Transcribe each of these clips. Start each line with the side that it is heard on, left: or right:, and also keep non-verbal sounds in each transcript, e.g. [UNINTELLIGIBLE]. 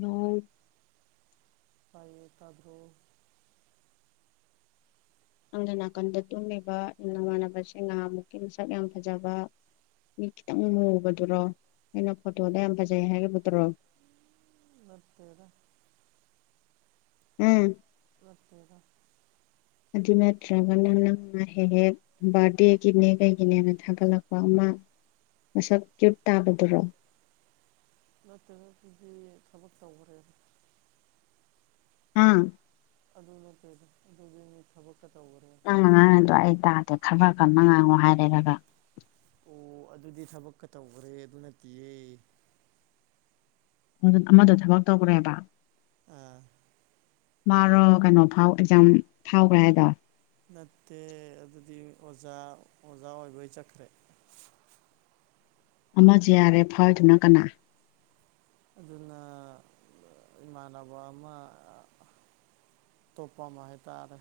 left: ꯅꯣꯡ
right: ꯇꯥꯏꯌꯣ ꯇꯥꯕ꯭ꯔꯣ
left: ꯅꯪꯗ ꯅꯥꯀꯟꯗ ꯇꯨꯝꯃꯤꯕ ꯏ ꯅꯃꯥꯟꯅꯕꯁꯤꯡ ꯉꯍꯥꯃꯨꯛꯀꯤ ꯃꯁꯛ ꯌꯥꯝ ꯐꯖꯕ ꯃꯤ ꯈꯤꯇꯪ ꯃꯨꯕꯗꯨꯔꯣ ꯑꯩꯅ ꯐꯣꯇꯣꯗ ꯌꯥꯝ ꯐꯖꯩ ꯍꯥꯏꯈꯤꯕꯗꯨꯔꯣ
right: ꯅꯠꯇꯦꯗ
left: ꯎꯝ
right: ꯂꯇꯗ
left: ꯑꯗꯨ ꯅꯠꯇ꯭ꯔꯒꯅ ꯅꯪꯅ ꯍꯦꯛ ꯍꯦꯛ ꯕꯥꯔꯗꯦꯒꯤꯅꯦ ꯀꯩꯒꯤꯅꯦꯅ ꯊꯥꯒꯠꯂꯛꯄ ꯑꯃ ꯃꯁꯛ ꯀ꯭ꯌꯨꯠ ꯇꯥꯕꯗꯨꯔꯣ
right: ꯅꯠꯇ꯭ꯔꯅ ꯑꯗꯨꯗꯤ ꯊꯕꯛ ꯇꯧꯈꯔꯦꯕ
left: ꯑꯥ
right: ꯑꯗꯨ ꯅꯠꯇ ꯑꯗꯨꯒꯤ ꯊꯕꯛ
left: ꯑꯪ ꯑꯉꯥꯡ ꯑꯗꯣ ꯑꯩ ꯇꯥꯗꯦ ꯈꯕꯔ ꯀꯟꯅ ꯉꯥꯡꯉꯣ ꯍꯥꯏꯔꯦꯔꯒ
right: ꯑꯣ ꯑꯗꯨꯗꯤ ꯊꯕꯛꯀ ꯇꯧꯈ꯭ꯔꯦ ꯑꯗꯨ ꯅꯠꯇꯌꯦ
left: ꯑꯗꯨ ꯑꯃꯗ ꯊꯕꯛ ꯇꯧꯈ꯭ꯔꯦꯕ
right: ꯑꯥ
left: ꯃꯥꯔꯣ ꯀꯩꯅꯣ ꯐꯥꯎ ꯑꯦꯛꯖꯥꯝ ꯐꯥꯎꯈ꯭ꯔꯦ ꯍꯥꯏꯗ
right: ꯅꯠꯇꯦ ꯑꯗꯨꯗꯤ ꯑꯣꯖꯥ ꯑꯣꯖꯥ ꯑꯣꯏꯕꯩ ꯆꯠꯈ꯭ꯔꯦ
left: ꯑꯃꯁ ꯌꯥꯔꯦ ꯐꯜꯗꯨꯅ ꯀꯅꯥ
right: ꯑꯗꯨꯅ ꯏꯃꯥꯟꯅꯕ ꯑꯃ ꯇꯣꯄꯝ ꯍꯥꯏꯇꯥꯦ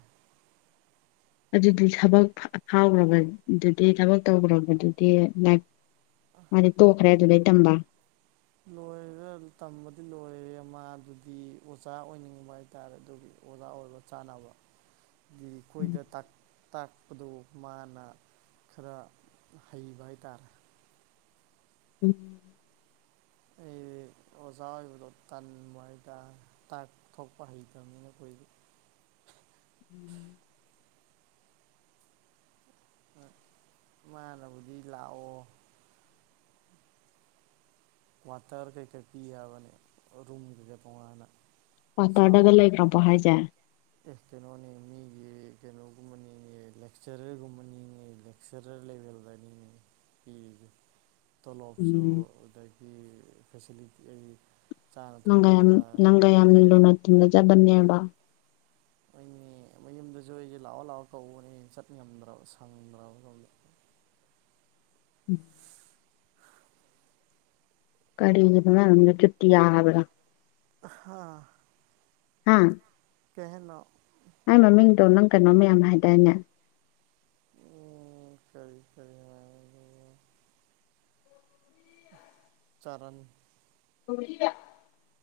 left: ꯑꯗꯨꯗꯤ ꯊꯕꯛ ꯐꯥꯎꯈ꯭ꯔꯕꯗꯨꯗꯤ ꯊꯕꯛ ꯇꯧꯈ꯭ꯔꯕꯗꯨꯗꯤ ꯂꯥꯏ ꯃꯥꯗꯤ ꯇꯣꯛꯈ꯭ꯔꯦ ꯑꯗꯨꯗꯩ ꯇꯝꯕ
right: ꯂꯣꯏꯔ ꯇꯝꯕꯗꯤ ꯂꯣꯏꯔꯦ ꯑꯃ ꯑꯗꯨꯗꯤ ꯑꯣꯖꯥ ꯑꯣꯏꯅꯤꯡꯕ ꯍꯥꯏꯇꯥꯔꯦ ꯑꯗꯨꯒꯤ ꯑꯣꯖꯥ ꯑꯣꯏꯕ ꯆꯥꯅꯕ ꯀꯣꯏꯗ ꯇꯥꯛꯄꯗꯨ ꯃꯥꯅ ꯈꯔ ꯍꯩꯕ ꯍꯥꯏꯇꯥꯔꯦ
left: ꯎꯝ
right: ꯎ ꯑꯣꯖꯥ ꯑꯣꯏꯕꯗꯣ ꯇꯟꯕ ꯍꯥꯏꯇꯥꯔꯦ ꯇꯥꯏꯄ ꯊꯣꯛꯄ ꯍꯩꯇꯕꯅꯤꯅ ꯑꯩꯈꯣꯏꯗ [INAUDIBLE]
left: ꯎꯝ
right: ꯃꯥꯅꯕꯨꯗ ꯂꯥꯛꯣ ꯋꯥꯇꯔ ꯀꯩꯀꯩ ꯄꯤ ꯌꯥꯕꯅꯦ ꯔꯨꯝꯗꯨꯗ ꯇꯣꯉꯥꯟꯅ
left: ꯀꯋꯥꯇꯔꯗꯒ
right: ꯆꯥꯎꯅ
left: ꯂꯩꯈ꯭ꯔꯕ ꯍꯥꯏꯖꯦ
right: ꯑꯦ ꯀꯩꯅꯣꯅꯤ ꯃꯤꯒꯤ ꯀꯩꯅꯣꯒꯨꯝꯕꯅꯤꯅꯦ ꯂꯦꯛꯆꯔꯔꯒꯨꯝꯕ ꯅꯤꯅꯦ ꯂꯦꯛꯆꯔꯔ ꯂꯩꯕ [UNINTELLIGIBLE] ꯇꯣꯂꯣꯞꯁꯨ
left: ꯎꯝ
right: ꯑꯗꯒꯤ ꯐꯦꯁꯤꯂꯤꯇꯤ ꯑꯩ ꯆꯥꯅ
left: ꯅꯪꯒ ꯌꯥꯝꯝ
right: ꯊꯛꯅꯕ
left: ꯅꯪꯒ ꯌꯥꯝꯝ ꯂꯨꯅ ꯇꯤꯅꯖꯕꯅꯦꯕ꫰꫰
right: ꯍꯣꯏꯃꯦ ꯃꯌꯨꯝꯗꯁꯨ ꯑꯩꯖꯦ ꯂꯥꯛꯑꯣ ꯂꯥꯛꯑꯣ ꯀꯧꯕꯅꯦ ꯆꯠ ꯉꯝꯗꯔ꯭ꯕ ꯁꯪꯗꯔ꯭ꯕ ꯁꯣꯝꯗ
left: ꯎꯝ ꯀꯔꯤꯒꯤꯅꯣ ꯃꯥꯒꯤ ꯃꯃꯤꯡꯗꯣ ꯆꯨꯇꯤꯌꯥ ꯍꯥꯏꯕ꯭ꯔ
right: ꯍꯥ
left: ꯑꯥ
right: ꯀꯩ ꯍꯥꯏꯅꯣ
left: ꯃꯥꯏ ꯃꯃꯤꯡꯗꯣ ꯅꯪ ꯀꯩꯅꯣ ꯃꯌꯥꯝ ꯍꯥꯏꯗꯥꯏꯅꯦ
right: ꯎꯝ ꯁꯔꯤ ꯁꯔꯤ ꯍꯥꯏ ꯆꯔꯅ
left: [UNINTELLIGIBLE]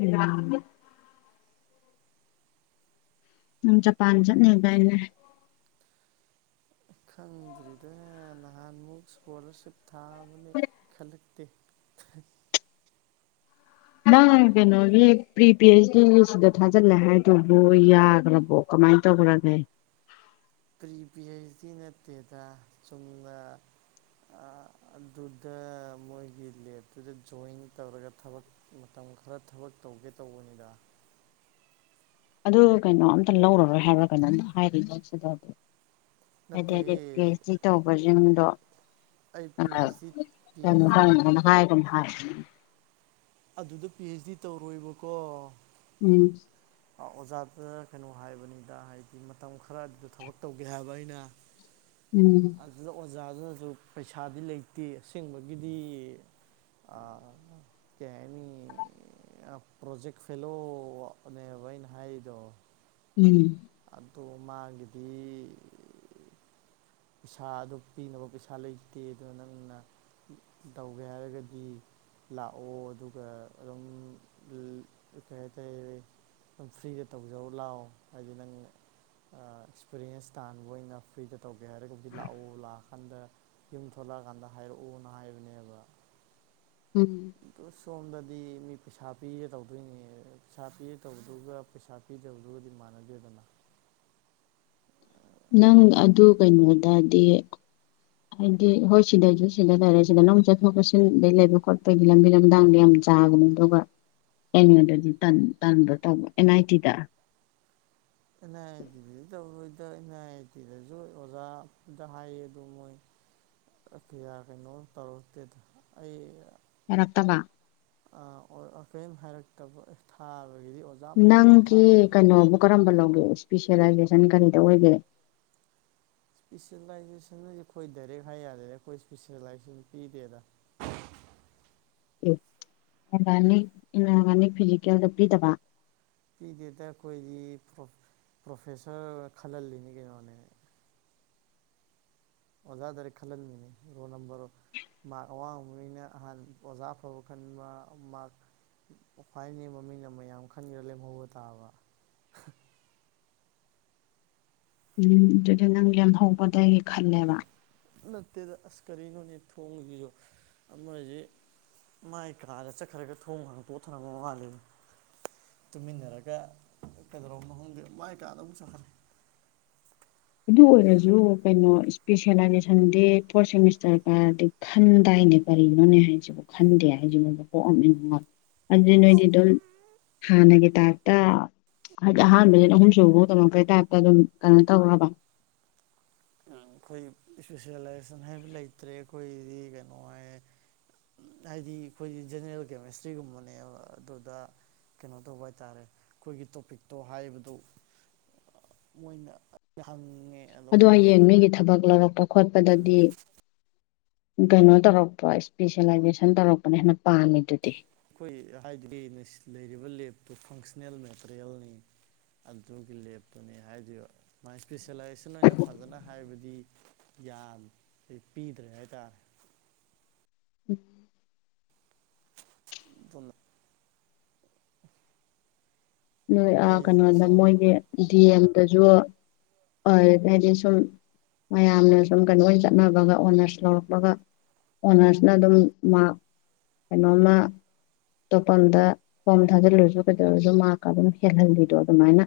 left: ꯎ [UNINTELLIGIBLE] ꯅꯡ ꯖꯄꯥꯟ ꯆꯠꯅꯤ ꯍꯥꯏꯕꯗꯥꯏꯅꯦ
right: ꯈꯪꯗ꯭ꯔꯤꯗ ꯅꯍꯥꯟꯃꯨꯛ ꯏꯁꯀꯣꯂꯥꯔꯁꯤꯞ ꯊꯥꯕꯅꯦ ꯈꯂ [UNINTELLIGIBLE]
left: ꯅꯪ ꯀꯩꯅꯣꯒꯤ ꯄ꯭ꯔꯤ ꯄꯤ ꯑꯩꯩꯆ ꯗꯤ ꯁꯤꯗ ꯊꯥꯖꯤꯜꯂꯦ ꯍꯥꯏꯗꯨꯕꯨ ꯌꯥꯈ꯭ꯔꯕꯣ ꯃꯥꯏ ꯇꯣ ꯄꯨꯔꯒꯦ
right: ꯄ꯭ꯔꯤꯚꯤ ꯍꯆ ꯗꯤ ꯅꯠꯇꯦꯗ ꯆꯨꯝꯅ ꯑ ꯑꯗꯨꯗ ꯃꯣꯏꯒꯤꯜꯂꯤ ꯑꯗꯨꯗ ꯖꯣꯏꯟ ꯇꯧꯔꯒ ꯊꯕꯛ ꯃꯇꯝ ꯄ ꯈꯔ ꯊꯕꯛ ꯇꯧꯒꯦ ꯇꯧꯕꯅꯤꯗ
left: ꯑꯗꯨ ꯀꯩꯅꯣ ꯑꯝꯇ ꯂꯧꯔꯔꯣꯏ ꯍꯥꯏꯕ꯭ꯔꯥ ꯀꯩꯅꯣꯝꯇ ꯍꯥꯏꯔꯤ ꯁꯤꯗꯗꯤ ꯍꯥꯏꯗꯤ ꯍꯥꯏꯗꯤ
right: ꯅꯠꯇꯦꯍꯦ
left: ꯄꯤ ꯑꯩꯆ ꯗꯤ ꯇꯧꯕꯁꯤꯡꯗꯣ
right: ꯑꯩ ꯄꯤ ꯍꯩꯆ ꯗꯤ ꯄꯤ
left: ꯍꯥꯏ
right: ꯍꯩꯆ ꯗꯤ
left: ꯍꯥꯏ
right: ꯑꯗꯨꯗ ꯄꯤ ꯍꯩꯆ ꯗꯤ ꯇꯧꯔꯣꯏꯕꯀꯣ
left: ꯎꯝ
right: ꯑꯣꯖꯥꯗ ꯀꯩꯅꯣ ꯍꯥꯏꯕꯅꯤꯗ ꯍꯥꯏꯗꯤ ꯃꯇꯝ ꯈꯔ ꯑꯗꯨꯗ ꯊꯕꯛ ꯇꯧꯒꯦ ꯍꯥꯏꯕ ꯑꯩꯅ
left: ꯎꯝ
right: ꯑꯣꯖꯥꯁꯤꯅꯁꯨ ꯄꯩꯁꯥꯗꯤ ꯂꯩꯇꯦ ꯑꯁꯦꯡꯕꯒꯤꯗꯤ ꯑ ꯀ ꯑꯦꯅꯤ ꯄ꯭ꯔꯣꯖꯦꯦꯛ ꯐꯦꯂꯣ ꯑꯣꯕꯣꯏꯅ ꯍꯥꯏ ꯍꯥꯏꯗꯣ
left: ꯎꯝ
right: ꯑꯗꯣ ꯃꯥꯒꯤꯗꯤ ꯄꯩꯁꯥ ꯑꯗꯨ ꯄꯤꯅꯕ ꯄꯩꯁꯥ ꯂꯩꯇꯦ ꯑꯗꯨꯅ ꯅꯪꯅ ꯇꯧꯒꯦ ꯍꯥꯏꯔꯒꯗꯤ ꯂꯥꯛꯑꯣ ꯑꯗꯨꯒ ꯑꯗꯨꯝ ꯀꯩꯇꯥꯔ ꯑꯗꯨꯝ ꯐ꯭ꯔꯤꯗ ꯇꯧꯖꯔ ꯂꯥꯛꯑꯣ ꯍꯥꯏꯗꯤ ꯅꯪ ꯑꯦꯛꯁꯄꯤꯔꯤꯌꯦꯟꯁ ꯇꯥꯟꯕ ꯑꯣꯏꯅ ꯐ꯭ꯔꯤꯗ ꯇꯧꯕ ꯀꯩ ꯍꯥꯏꯔꯒꯕꯨꯗꯤ ꯂꯥꯛꯑꯣ ꯂꯥꯛꯑꯀꯥꯟꯗ ꯌꯨꯝ ꯊꯣꯛꯂꯛꯑꯀꯥꯟꯗ ꯍꯥꯏꯔꯛꯑꯣꯅ ꯍꯥꯏꯕꯅꯦꯕ [UNINTELLIGIBLE]
left: ꯎꯝ
right: ꯑꯗꯣ ꯁꯣꯝꯗꯗꯤ ꯃꯤ ꯄꯩꯁꯥ ꯄꯤꯔꯦ ꯇꯧꯗꯣꯏꯅꯦ ꯄꯩꯁꯥ ꯄꯤꯔꯦ ꯇꯧꯕꯗꯨꯒ ꯄꯩꯁꯥ ꯄꯤꯗꯕꯗꯨꯒꯗꯤ ꯃ ꯅꯥꯗꯦꯗꯅ
left: ꯅꯪ ꯑꯗꯨ ꯀꯩꯅꯣꯗꯗꯤ ꯍꯥꯏꯗꯤ ꯍꯣꯏ ꯁꯤꯗꯩꯁꯨ ꯁꯤꯗ ꯂꯩꯔꯦ ꯁꯤꯗ ꯅꯪ ꯆꯠꯊꯣꯛ ꯆꯠꯁꯤꯟꯗꯩ ꯂꯩꯕ ꯈꯣꯠꯄꯩꯗꯤ ꯂꯝꯕꯤ ꯂꯝꯗꯥꯡꯗꯤ ꯌꯥꯝ ꯆꯥꯕꯅꯤ ꯑꯗꯨꯒ ꯑꯦ ꯑꯦꯗꯗꯤ ꯇ ꯇ ꯑꯦꯟ ꯑꯥꯏ ꯇꯤꯗ
right: [INAUDIBLE] ꯑꯩꯅ ꯑꯇꯦꯗꯁꯨ ꯑꯣꯖꯥꯗ ꯍꯥꯏꯌꯦ ꯑꯗꯨ ꯃꯣꯏ ꯌꯥ ꯀꯩꯅꯣ ꯇꯧꯔꯛꯇꯦꯗ ꯑꯩ
left: ꯌꯥꯔꯛꯇꯕ
right: ꯑ ꯑꯣꯝ ꯍꯥꯏꯔ ꯊꯥ
left: ꯅꯪꯒꯤ ꯀꯩꯅꯣꯕꯨ ꯀꯔꯝꯕ ꯂꯧꯅꯣ ꯏꯁꯄꯤꯁꯦꯂꯥꯏꯖꯦꯁꯟ ꯀꯔꯤꯗ ꯑꯣꯏꯒꯦ
right: ꯏꯁꯄꯤꯁꯦꯂꯥꯏꯖꯦꯁꯟꯖꯤ ꯑꯩꯈꯣꯏ ꯗꯥꯏꯔꯦꯛ ꯍꯥꯏ ꯌꯥꯔꯦꯗ ꯑꯩꯈꯣꯏ ꯏꯁꯄꯤꯁꯦꯂꯥꯏꯖꯦꯁꯟ ꯄꯤꯗꯦꯗ [UNINTELLIGIBLE]
left: ꯒꯥꯅꯤ ꯏꯔꯒꯥꯅꯤꯛ ꯐꯤꯖꯤꯀꯦꯜꯗ ꯄꯤꯗꯕ
right: ꯄꯤꯗꯦꯗ ꯑꯩꯈꯣꯏꯗꯤ ꯄ꯭ꯔꯣꯐꯦꯁꯔ ꯈꯜꯍꯜꯂꯤꯅꯤ ꯀꯩꯅꯣꯅꯦ ꯑꯣꯖꯥꯗꯔꯦ ꯈꯜꯟꯅꯤꯅꯤ ꯔꯣꯜ ꯅꯝꯕꯝꯕꯔ ꯃꯥꯔ ꯑꯋꯥꯡꯕꯩꯅ ꯑꯍꯥꯟ ꯑꯣꯖꯥ ꯐꯕ ꯈꯟꯕ ꯃꯥꯔ ꯈ꯭ꯋꯥꯏꯅꯤ ꯃꯃꯤꯡꯅ ꯃꯌꯥꯝ ꯈꯟꯈꯔ ꯂꯦꯝꯍꯧꯕ ꯇꯥꯕ
left: ꯎꯝ ꯑꯗꯨꯗꯤ ꯅꯪ ꯂꯦꯝꯍꯧꯕꯗꯒꯤ ꯈꯜꯂꯦꯕ
right: ꯅꯠꯇꯦꯗ ꯑꯁ ꯀꯔꯤꯅꯣꯅꯦ ꯊꯣꯡꯁꯤꯁꯨ ꯑꯃꯁꯤ ꯃꯥꯏ ꯀꯥꯗ ꯆꯠꯈ꯭ꯔꯒ ꯊꯣꯡꯉꯒ ꯄꯣꯊꯅꯕ ꯃꯥꯂꯦ ꯇꯨꯃꯤꯟꯅꯔꯒ ꯀꯩꯗꯧꯔꯧꯕ ꯃꯪꯗꯦ ꯃꯥꯏ ꯀꯥꯗ ꯑꯃꯨꯛ ꯆꯠꯈꯅꯤ
left: ꯑꯗꯨ ꯑꯣꯏꯔꯁꯨ ꯀꯩꯅꯣ ꯏꯁꯄꯤꯦꯁꯦꯂꯥꯏꯖꯦꯁꯟꯗꯤ ꯐꯣꯔꯠ ꯁꯦꯃꯤꯁꯇꯔꯒꯗꯤ ꯈꯟꯗꯥꯏ ꯀꯅꯦ ꯀꯔꯤꯅꯣꯅꯦ ꯍꯥꯏꯁꯤꯕꯨ ꯈꯟꯗꯦ ꯍꯥꯏꯁꯤꯃꯗ ꯄꯣꯛꯑꯝꯃꯤ ꯑꯗꯨꯗꯤ ꯅꯣꯏꯗꯤ ꯑꯗꯨꯝ ꯍꯥꯟꯅꯒꯤ ꯇꯥꯛꯇ ꯍꯥꯏꯗꯤ ꯑꯍꯥꯟꯕꯁꯤꯅ ꯑꯍꯨꯝꯁꯨꯨꯕ ꯐꯥꯎꯗꯃꯛꯄꯩ ꯇꯥꯏꯞꯇ ꯑꯗꯨꯝ ꯀꯩꯅꯣ ꯇꯧꯈꯕ
right: ꯑꯩꯈꯣꯏ ꯏꯁꯄꯤꯦꯁꯦꯂꯥꯏꯖꯦꯁꯟ ꯍꯥꯏꯕ ꯂꯩꯇ꯭ꯔꯦ ꯑꯩꯈꯣꯏꯗꯤ ꯀꯩꯅꯣ ꯍꯥꯏ ꯍꯥꯏꯗꯤ ꯑꯩꯈꯣꯏꯒꯤ ꯖꯦꯅꯦꯔꯦꯜ ꯀꯦꯃꯤꯁꯇ꯭ꯔꯤꯒꯨꯝꯕꯅꯦꯕ ꯑꯗꯨꯗ ꯀꯩꯅꯣ ꯇꯧꯕ ꯍꯥꯏꯇꯥꯔꯦ ꯑꯩꯈꯣꯏꯒꯤ ꯇꯣꯄꯤꯛꯇꯣ ꯍꯥꯏꯕꯗꯨ ꯃꯣꯏꯅ ꯍꯪ
left: ꯑ ꯍꯌꯦꯡ ꯃꯤꯒꯤ ꯊꯕꯛ ꯂꯧꯔꯛꯄ ꯈꯣꯠꯄꯗꯗꯤ ꯀꯩꯅꯣ ꯇꯧꯔꯛꯄ ꯏꯁꯄꯤꯁꯦꯂꯥꯏꯖꯦꯁꯟ ꯇꯧꯔꯛꯄꯅ ꯍꯦꯟꯅ ꯄꯥꯝꯃꯦ ꯑꯗꯨꯗꯤ
right: ꯑꯩꯈꯣꯏ ꯍꯥꯏꯗꯤ ꯂꯩꯔꯤꯕ ꯂꯦꯞꯇꯨ ꯐꯪꯁꯟꯅꯜ ꯃꯦꯇꯔꯤꯌꯦꯜꯅꯤ ꯑꯗꯨꯒꯤ ꯂꯦꯞꯇꯨꯅꯦ ꯍꯥꯏꯗ ꯃꯥꯥꯏ ꯏꯁꯄꯤꯁꯦꯂꯥꯏꯖꯦꯁꯟ ꯑꯣꯏꯅ ꯐꯖꯅ ꯍꯥꯏꯕꯗꯤ ꯌꯥ ꯄꯤꯗ꯭ꯔꯦ ꯍꯥꯏꯇꯥꯔꯦ
left: ꯎꯝ
right: ꯑꯗꯨ
left: ꯅꯣꯏ
right: ꯑꯩꯁꯦ
left: ꯀꯩꯅꯣꯗ
right: ꯁꯣꯝ
left: ꯃꯣꯏꯒꯤ ꯗꯤ ꯑꯦꯝꯗꯁꯨ ꯍꯗꯁꯝ ꯃꯌꯥꯝꯅ ꯁꯨꯝ ꯀꯩꯅꯣ ꯑꯣꯏꯅ ꯆꯠꯅꯕꯒ ꯑꯣꯅꯔꯁ ꯂꯧꯔꯛꯄꯒ ꯑꯣꯅꯔꯁꯅ ꯑꯗꯨꯝ ꯀꯩꯅꯣꯝꯃ ꯑꯇꯣꯞꯄꯗ ꯍꯣꯝ ꯊꯥꯖꯤꯜꯂꯨꯔꯁꯨ ꯀꯩꯗꯧꯔꯁꯨ ꯃꯥꯀ ꯑꯗꯨꯝ ꯍꯦꯜꯍꯜꯂꯤꯗꯣ ꯑꯗꯨꯃꯥꯏꯅ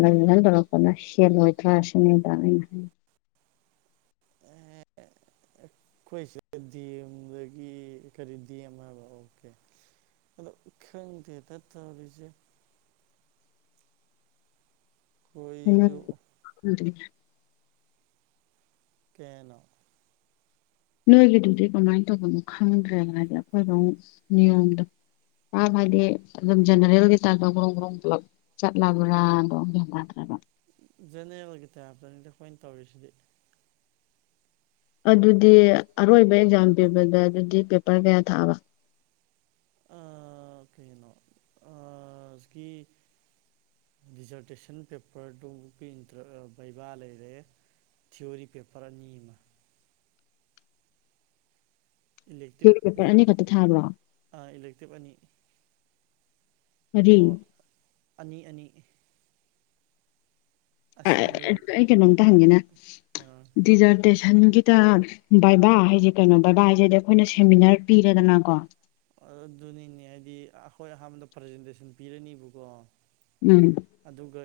left: ꯁꯂ ꯀꯅ ꯁꯤꯂꯣꯏ ꯊꯁ ꯔ
right: ꯍ ꯑꯩꯈꯣꯏꯁꯦ ꯗꯤꯦꯝꯗꯒꯤ ꯀꯔꯤ ꯗꯤꯦꯝ ꯍꯥꯏꯕ ꯑꯣꯀꯦ ꯑ ꯈꯪꯗ ꯇ ꯇꯕꯤꯁꯦ ꯑꯩꯈꯣꯏꯁꯨ
left: ꯎꯝ
right: ꯀꯦꯅ
left: ꯅꯣꯏꯒꯤꯗꯨꯗꯤ ꯀꯃꯥꯏꯅ ꯇꯧꯕꯅꯣ ꯈꯪꯗ꯭ꯔꯦꯅ ꯍꯥꯏꯗꯤ ꯑꯩꯈꯣꯏꯕ ꯅꯤꯌꯣꯝꯗꯣ ꯑ ꯍꯥꯏꯗꯤ ꯑꯗꯨꯝ ꯖꯦꯅꯦꯔꯦꯜꯒꯤ ꯇꯥꯏꯇ ꯒ꯭ꯔꯣꯡ ꯒ꯭ꯔꯣꯡ ꯄꯨꯂꯞ ꯆꯠꯂꯕ꯭ꯔꯥꯗꯣꯗ꯭ꯔꯦꯕ
right: ꯖꯦꯅꯦꯔꯦꯜꯒꯤ ꯇꯇꯅꯤꯗ ꯑꯩꯣꯏꯅ ꯇꯧꯔꯤꯁꯤꯗꯤ
left: ꯑꯗꯨꯗꯤ ꯑꯔꯣꯏꯕ ꯑꯦꯛꯖꯥꯝ ꯄꯤꯕꯗ ꯑꯗꯨꯗꯤ ꯄꯦꯄꯔ ꯀꯌꯥ ꯊꯥꯕ
right: ꯑ ꯀꯩꯅꯣ ꯑ ꯗꯤꯖꯔꯇꯦꯁꯟ ꯄꯦꯄꯔꯗꯨꯒꯤ ꯕꯩꯕꯥ ꯂꯩꯔꯦ ꯊꯤꯌꯑꯣꯔꯤ ꯄꯦꯄꯔ ꯑ ꯅꯤꯃ ꯏꯂꯦꯛꯇꯤꯞ
left: ꯊꯤꯑꯣꯔꯤ ꯄꯦꯄꯔ ꯑꯅꯤꯈꯛꯇ ꯊꯥꯕ꯭ꯔꯣ
right: ꯏꯂꯦꯛꯇꯤꯞ ꯑꯅꯤ
left: ꯃꯔꯤ
right: ꯑꯣ ꯑꯅꯤ ꯑꯅꯤ ꯑꯁꯦꯡꯕꯩ
left: ꯑꯩ ꯀꯩꯅꯣꯝꯇ ꯍꯪꯒꯦꯅ
right: ꯀꯩꯅꯣ
left: ꯗꯤꯖꯔꯇꯦꯁꯟ ꯃꯊꯟꯒꯤꯗ ꯕꯥꯏꯕꯥ ꯍꯥꯏꯁꯦ ꯀꯩꯅꯣ ꯕꯥꯏꯕꯥ ꯍꯥꯏꯁꯦꯗꯤ ꯑꯩꯈꯣꯏꯅ ꯁꯦꯃꯤꯅꯥꯔ ꯄꯤꯔꯦꯗꯅꯀꯣ
right: ꯑꯗꯨꯅꯤꯅꯦ ꯍꯥꯏꯗꯤ ꯑꯩꯈꯣꯏ ꯑꯍꯥꯟꯕꯗ ꯄ꯭ꯔꯖꯦꯟꯇꯦꯁꯟ ꯄꯤꯔꯅꯤꯕꯀꯣ
left: ꯎꯝ
right: ꯑꯗꯨꯒ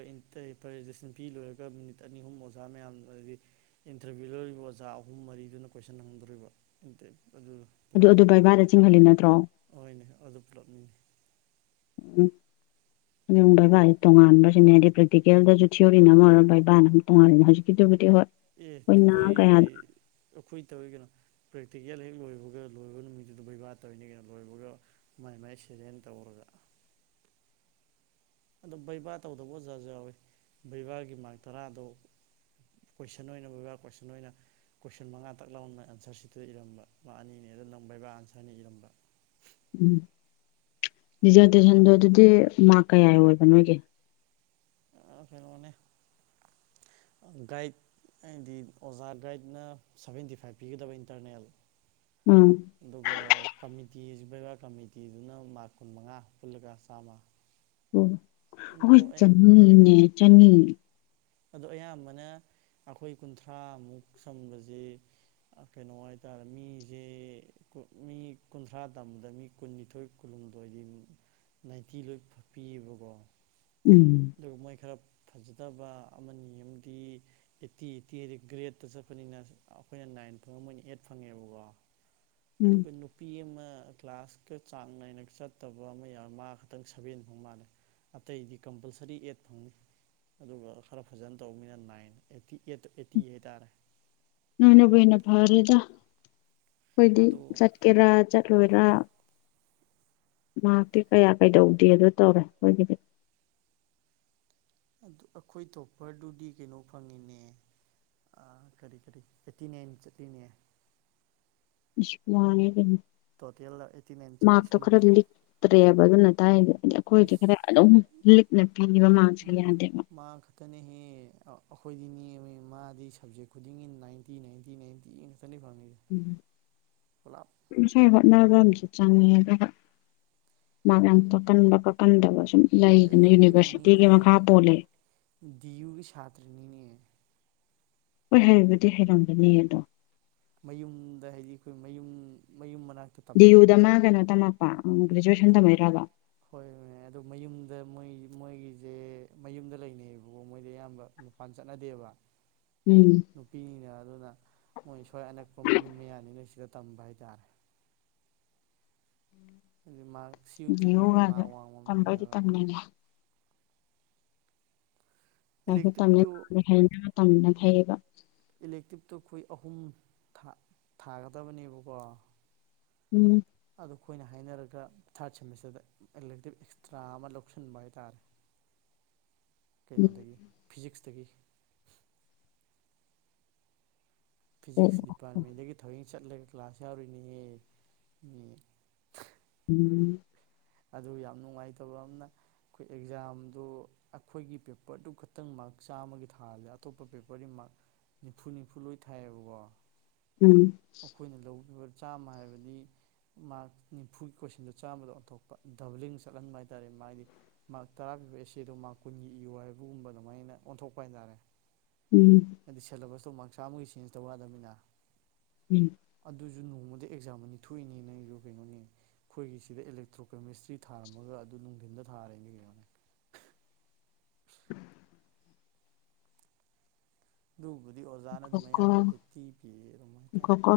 right: ꯄ꯭ꯔꯖꯦꯟꯇꯦꯁꯟ ꯄꯤ ꯂꯣꯏꯔꯒ ꯃꯤꯅꯤꯠ ꯑꯅꯤ ꯑꯍꯨꯝ ꯑꯣꯖꯥ ꯃꯌꯥꯝ ꯍꯥꯏꯗꯤ ꯏꯟꯇꯔꯚꯤꯌꯨ ꯂꯧꯔꯤꯕ ꯑꯣꯖꯥ ꯑꯍꯨꯝ ꯃꯔꯤꯗꯨꯅ ꯀꯣꯏꯁꯟ ꯍꯪꯗꯣꯔꯤꯕꯟꯇ
left: ꯑꯗꯨ ꯑꯗꯨ ꯕꯥꯏꯕꯥꯗ ꯆꯤꯡꯍꯜꯂꯤ ꯅꯠꯇ꯭ꯔꯣ
right: ꯍꯣꯏꯅꯦ ꯑꯗꯨ ꯄꯨꯂꯞꯅꯤꯅꯦ
left: ꯎꯝ ꯑꯗꯨ ꯕꯩꯕꯥꯁꯦ ꯇꯣꯉꯥꯟꯕꯁꯤꯅꯦ ꯍꯥꯏꯗꯤ ꯄ꯭ꯔꯦꯛꯇꯤꯀꯦꯜꯗꯁꯨ ꯊꯤꯑꯣꯔꯤꯅ ꯑꯃ ꯑꯣꯏꯔꯒ ꯕꯕꯥꯅ ꯑꯃꯝ ꯇꯣꯡꯉꯥꯜꯂꯤ ꯍꯧꯖꯤꯛꯀꯤꯗꯨꯕꯨꯗꯤ ꯍꯣꯏ
right: ꯑꯦ ꯑꯩꯈꯣꯏ
left: ꯑꯩꯈꯣꯏꯅ ꯀꯌꯥꯗ
right: ꯑꯩꯈꯣꯏ ꯇꯧꯤ ꯀꯅꯣ ꯄ꯭ꯔꯦꯛꯇꯤꯀꯦꯜ ꯍꯦꯛ ꯂꯣꯏꯕꯒ ꯂꯣꯏꯕ ꯅꯨꯃꯤꯠꯇꯨꯗ ꯕꯩꯕꯥꯔ ꯇꯧꯔꯤꯅꯤ ꯀꯩꯅꯣ ꯂꯣꯏꯕꯒ ꯃꯥꯏ ꯃꯥꯏ ꯁꯦꯔꯦꯟ ꯇꯧꯔꯒ [UNINTELLIGIBLE] ꯑꯗꯣ ꯕꯩꯕꯥ ꯇꯧꯗꯕ ꯑꯣꯖꯥꯁꯨ ꯌꯥꯎꯋꯤ ꯕꯩꯕꯥꯒꯤ ꯃꯥꯔꯛ ꯇꯔꯥꯗꯣ ꯀꯣꯏꯁꯟ ꯑꯣꯏꯅ ꯕꯕꯥ ꯀꯣꯏꯁꯟ ꯑꯣꯏꯅ ꯀꯣꯏꯁꯟ ꯃꯉꯥ ꯇꯛ ꯂꯧꯅ ꯑꯟꯁꯔꯁꯤꯗ ꯏꯔꯝꯕ ꯃꯥ ꯑꯅꯤꯅꯤ ꯑꯗꯨ ꯅꯪꯕꯩꯕꯥ ꯑꯟꯁꯔꯅꯤ ꯏꯔꯝꯕ
left: ꯎꯝ ꯔꯤꯖꯥꯔꯇꯦꯁꯟꯗꯣ ꯑꯗꯨꯗꯤ ꯃꯥꯔ ꯀꯌꯥ ꯑꯣꯏꯕ ꯅꯣꯏꯒꯤ
right: ꯐꯩꯅ ꯃꯅꯤꯅꯦ ꯥꯏꯠ ꯑꯩꯗꯤ ꯑꯣꯖꯥ ꯒꯥꯏꯗꯅ ꯁꯚꯦꯟꯇꯤ ꯐꯥꯏꯚ ꯄꯤꯒꯗꯕ ꯏꯟꯇꯔꯅꯦꯜ
left: ꯎꯝ
right: ꯑꯗꯨꯒꯒ ꯐꯃꯤ ꯤ ꯕꯦꯕꯥ ꯀꯃꯤꯇꯤꯗꯨꯅ ꯃꯥꯔꯛ ꯀꯨꯟ ꯃꯉꯥ ꯄꯨꯜꯂꯒ ꯆꯥꯝꯃ
left: ꯑꯣ
right: ꯑꯗꯣ
left: ꯑꯩꯈꯣꯏ
right: ꯑꯩ
left: ꯆꯅꯤꯅꯦ ꯆꯅꯤ
right: ꯑꯣ ꯑꯌꯥꯝꯕꯅ ꯑꯩꯈꯣꯏ ꯀꯨꯟꯊ꯭ꯔꯥꯃꯨꯛ ꯁꯪꯕꯁꯤꯦ ꯀꯩꯅꯣ ꯍꯥꯏꯇꯥꯔꯦ ꯃꯤꯁꯦ ꯃꯤ ꯀꯨꯟꯊ꯭ꯔꯥ ꯇꯝꯕꯗ ꯃꯤ ꯀꯨꯟꯅꯤꯊꯣꯏ ꯀꯨ ꯗꯣ ꯑꯣꯏꯗꯤ ꯅꯥꯏꯟꯇꯤ ꯂꯣꯏ ꯐꯛꯄꯤꯑꯕꯀꯣ
left: ꯎꯝ
right: ꯑꯗꯨꯒ ꯃꯣꯏ ꯈꯔ ꯐꯖꯗꯕ ꯑꯃꯅꯤ ꯑꯃꯗꯤ ꯑꯩꯠꯇꯤ ꯑꯩꯠꯇꯤ ꯍꯥꯏꯗꯤ ꯒ꯭ꯔꯦꯠꯇ ꯆꯠꯄꯅꯤꯅ ꯑꯩꯈꯣꯏꯅ ꯅꯥꯏꯟ ꯐꯪꯉ ꯃꯣꯏꯅ ꯑꯩꯠ ꯐꯪꯉꯦꯕꯀꯣ ꯑꯗꯨ
left: ꯎꯝ
right: ꯀ ꯅꯨꯄꯤ ꯑꯃ ꯀ꯭ꯂꯥꯁꯀ ꯆꯥꯡ ꯅꯥꯏꯅ ꯆꯠꯇꯕ ꯑꯃ ꯌꯥꯎꯔ ꯃꯥ ꯈꯛꯇꯪ ꯁꯚꯦꯟ ꯐꯥꯎ ꯃꯥꯜꯂꯦ ꯑꯇꯩꯗꯤ ꯀꯝꯄꯜꯁꯔꯤ ꯑꯦꯠ ꯐꯪꯅꯤ ꯑꯗꯨꯒ ꯈꯔ ꯐꯖꯅ ꯇꯧꯕꯅꯤꯅ ꯅꯥꯏꯟ ꯑꯩꯠꯇꯤ ꯑꯩꯠꯇ ꯑꯩꯠꯇꯤ ꯍꯥꯏꯇꯥꯔꯦ
left: ꯅꯣꯏꯅꯕꯨꯅ ꯐꯔꯦꯗ ꯑꯩꯈꯣꯏꯗꯤ
right: ꯑꯗꯣ
left: ꯆꯠꯀꯦꯔꯥ ꯆꯠꯂꯣꯏꯔꯥ ꯃꯍꯥꯛꯇꯤ ꯀꯌꯥ ꯀꯩꯗꯧꯗꯦ ꯑꯗꯨ ꯇꯧꯔꯦ ꯑꯩꯣꯏꯒꯤ
right: ꯑꯗꯨ ꯑꯩꯈꯣꯏ ꯇꯣꯄꯔꯗꯨꯗꯤ ꯀꯩꯅꯣ ꯐꯪꯉꯤꯅꯦ ꯑꯥ ꯀꯔꯤ ꯀꯔꯤ ꯆꯠꯇꯤꯅꯦ ꯆꯠꯇꯅꯦ
left: ꯏꯄ
right: ꯇꯣꯇꯦꯜ ꯑꯩꯠꯇꯤ ꯅꯅꯥꯏꯟ ꯆꯜꯁꯃ
left: ꯕꯒꯅ ꯇꯥꯏꯗꯦ ꯑꯗ ꯑꯩꯈꯣꯏꯗꯤ ꯈꯔ ꯑꯗꯨꯝ ꯂꯤꯛꯅ ꯄꯤꯕ ꯃꯥꯡꯁꯦ ꯌꯥꯗꯦꯕ
right: ꯑꯩꯈꯣꯏꯗꯤꯅꯦꯦꯝ ꯃꯥꯗꯤ ꯁꯞꯖꯦꯛ ꯈꯨꯗꯤꯡꯒꯤ ꯅꯥꯏꯟꯇꯤ ꯅꯥꯏꯟꯇꯤ ꯅꯥꯏꯟꯇꯤ ꯉꯥꯛꯇꯅꯤ ꯐꯪꯉꯤꯁꯦ ꯄꯨꯂꯞ
left: [UNINTELLIGIBLE] ꯅꯥꯕ ꯑꯃꯁꯁꯤ ꯆꯪꯉꯦꯒ ꯃꯥ ꯌꯥꯝꯥꯡ ꯀꯛꯀꯟꯕ ꯀꯛꯀꯟꯗꯕꯁꯨ
right: ꯑꯦ ꯀꯩꯅꯣꯅꯤꯅꯦ
left: ꯄꯣꯜꯂꯦ
right: ꯌꯨꯒꯤ ꯁꯥꯇ꯭ꯔꯅꯤꯅꯦ
left: ꯍꯣꯏ ꯍꯩꯕꯨꯗꯤ ꯍꯩꯔꯝꯒꯅꯤ ꯑꯗꯣ
right: ꯃꯌꯨꯝꯗ ꯍꯥꯏꯗꯤ ꯑꯩꯈꯣꯏ ꯃꯌꯨꯝ ꯃꯌꯨꯝ ꯃꯅꯥꯛꯇ
left: ꯗꯤꯌꯨꯗ ꯃꯥ ꯀꯩꯅꯣ ꯇꯝꯃꯛꯄ ꯒ꯭ꯔꯦꯖꯨꯋꯦꯁꯟ
right: ꯍꯣꯏ
left: ꯇꯝꯃꯛꯏꯔꯕ
right: ꯍꯣꯏ ꯑꯗꯨ ꯃꯌꯨꯝ ꯑꯗ ꯃꯣꯏ ꯃꯣꯏꯒꯤꯁꯦ ꯃꯌꯨꯝꯗ ꯂꯩꯅꯩꯑꯌꯦꯕꯀꯣ ꯃꯣꯏꯗꯤ ꯑꯌꯥꯝꯕ ꯃꯄꯥꯟ ꯆꯠꯅꯗꯦꯕ
left: ꯎꯝ
right: ꯅꯨꯄꯤꯅꯦ ꯑꯗꯨꯅ ꯃꯣꯏ ꯁ꯭ꯋꯥꯏ ꯑꯅꯛꯄ ꯃꯌꯨꯝ ꯃꯌꯥꯅꯤꯅ ꯁꯤꯗ ꯇꯝꯕ ꯍꯥꯏꯇꯥꯔꯦ ꯃꯥ꯭ꯔꯛ ꯁꯤꯌꯨ
left: ꯗꯤ
right: ꯇꯤ ꯀꯩꯀꯩ
left: ꯌꯨꯒꯁꯦ
right: ꯃꯥ꯭ꯔꯛ ꯋꯥꯡꯕ
left: ꯇꯝꯕꯩꯗꯤ
right: ꯃꯤꯅꯦꯕ
left: ꯇꯝꯅꯤꯡꯉꯦ
right: ꯏꯂꯦꯛꯇꯤꯞꯇꯨ
left: ꯂꯥꯏꯔꯤꯛ ꯁꯦ ꯇꯝꯕꯅ ꯐꯩꯌꯦꯕ
right: ꯏꯂꯦꯛꯇꯤꯞꯇꯣ ꯑꯩꯈꯣꯏ ꯑꯍꯨꯝ ꯊꯥꯒꯗꯕꯅꯦꯕꯀꯣ
left: ꯎꯝ
right: ꯑꯗꯣ ꯑꯩꯈꯣꯏꯅ ꯍꯥꯏꯅꯔꯒ ꯊꯥ꯭ꯔꯠ ꯁꯦꯝꯃꯤꯁꯇ꯭ꯔꯗ ꯑꯦꯂꯦꯛꯇꯤꯞ ꯑꯦꯛꯁꯇ꯭ꯔꯥ ꯑꯃ ꯂꯧꯁꯤꯟꯕ ꯍꯥꯏꯇꯥꯔꯦ
left: ꯎꯝ
right: ꯀꯩꯅꯣꯗꯒꯤ ꯐꯤꯖꯤꯛꯁꯇꯒꯤ
left: ꯎꯝ
right: ꯐꯤꯖꯤꯛꯁ ꯗꯤꯄꯥꯔꯠꯃꯦꯟꯗꯒꯤ ꯊꯧ ꯑꯩ ꯆꯠꯂꯒ ꯀ꯭ꯂꯥꯁ ꯌꯥꯎꯔꯤꯅꯦꯍꯦ
left: ꯎꯝ
right: ꯑꯗꯨ ꯌꯥꯝ ꯅꯨꯡꯉꯥꯏꯇꯕ ꯑꯝꯅꯥ ꯑꯩꯈꯣꯏ ꯑꯦꯛꯖꯥꯝꯗꯨ ꯑꯩꯈꯣꯏꯒꯤ ꯄꯦꯄ꯭ꯔꯗꯨ ꯈꯛꯇꯪ ꯃꯥ꯭ꯔꯛ ꯆꯥꯝꯃꯒꯤ ꯊꯥꯁꯦ ꯑꯇꯣꯞꯄ ꯄꯦꯄ꯭ꯔꯗꯤ ꯃꯥ꯭ꯔꯛ ꯅꯤꯐꯨ ꯅꯤꯐꯨ ꯂꯣꯏ ꯊꯥꯏꯌꯦꯕꯀꯣ
left: ꯎꯝ
right: ꯑꯩꯈꯣꯏꯅ ꯂꯧꯈꯤꯕ ꯆꯥꯝꯃ ꯍꯥꯏꯕꯗꯤ ꯃꯥ꯭ꯔꯛ ꯅꯤꯐꯨꯒꯤ ꯀꯣꯏꯁꯟꯗꯣ ꯆꯥꯝꯃꯗ ꯑꯣꯟꯊꯣꯛꯄ ꯗꯕ꯭ꯂꯤꯡ ꯆꯠꯍꯟꯕ ꯍꯥꯏꯇꯥꯔꯦ ꯃꯥꯗꯤ ꯃꯥ꯭ꫪꯛ ꯇꯔꯥ ꯄꯤꯕ ꯑꯦꯁꯦꯗꯣ ꯃꯥ꯭ꯔꯛ ꯀꯨꯟꯒꯤ ꯏꯌꯨ ꯍꯥꯏꯕꯒꯨꯝꯕ ꯑꯗꯨꯃꯥꯏꯅ ꯑꯣꯟꯊꯣꯛꯄ ꯍꯥꯏꯇꯥꯔꯦ
left: ꯎꯝ
right: ꯍꯥꯏꯗꯤ ꯁꯦꯂꯦꯕꯁꯇꯣ ꯃꯥ꯭ꯔꯛ ꯆꯥꯝꯃꯒꯤ ꯆꯦꯟꯖ ꯇꯧ ꯌꯥꯗꯝ ꯅꯤꯅ
left: ꯎꯝ
right: ꯑꯗꯨꯁꯨ ꯅꯣꯡꯃꯗ ꯑꯦꯛꯖꯥꯝ ꯑꯅꯤ ꯊꯣꯛꯏꯅꯦ ꯅ ꯑꯩꯁꯨ ꯀꯩꯅꯣꯅꯦ ꯑꯩꯈꯣꯏꯒꯤ ꯁꯤꯗ ꯑꯦꯂ ꯇ꯭ꯔꯣꯀꯦꯃꯤꯁꯇ꯭ꯔꯤ ꯊꯥꯔꯝꯃꯒ ꯑꯗꯨ ꯅꯨꯡꯊꯤꯟꯗ ꯊꯥꯔꯦꯅꯦ ꯀꯩꯅꯣ ꯑꯗꯨꯕꯨꯗꯤ ꯑꯣꯖꯥꯅ ꯑꯗꯨꯝ
left: ꯉꯥꯏꯈꯣꯀꯣ
right: ꯑꯌꯥꯝꯕ ꯑꯩꯠꯇꯤ ꯄꯤꯌꯦ ꯑꯗꯨꯝ ꯍꯥꯏꯇꯥꯔꯦ
left: ꯉꯥꯏꯈꯣꯀꯣ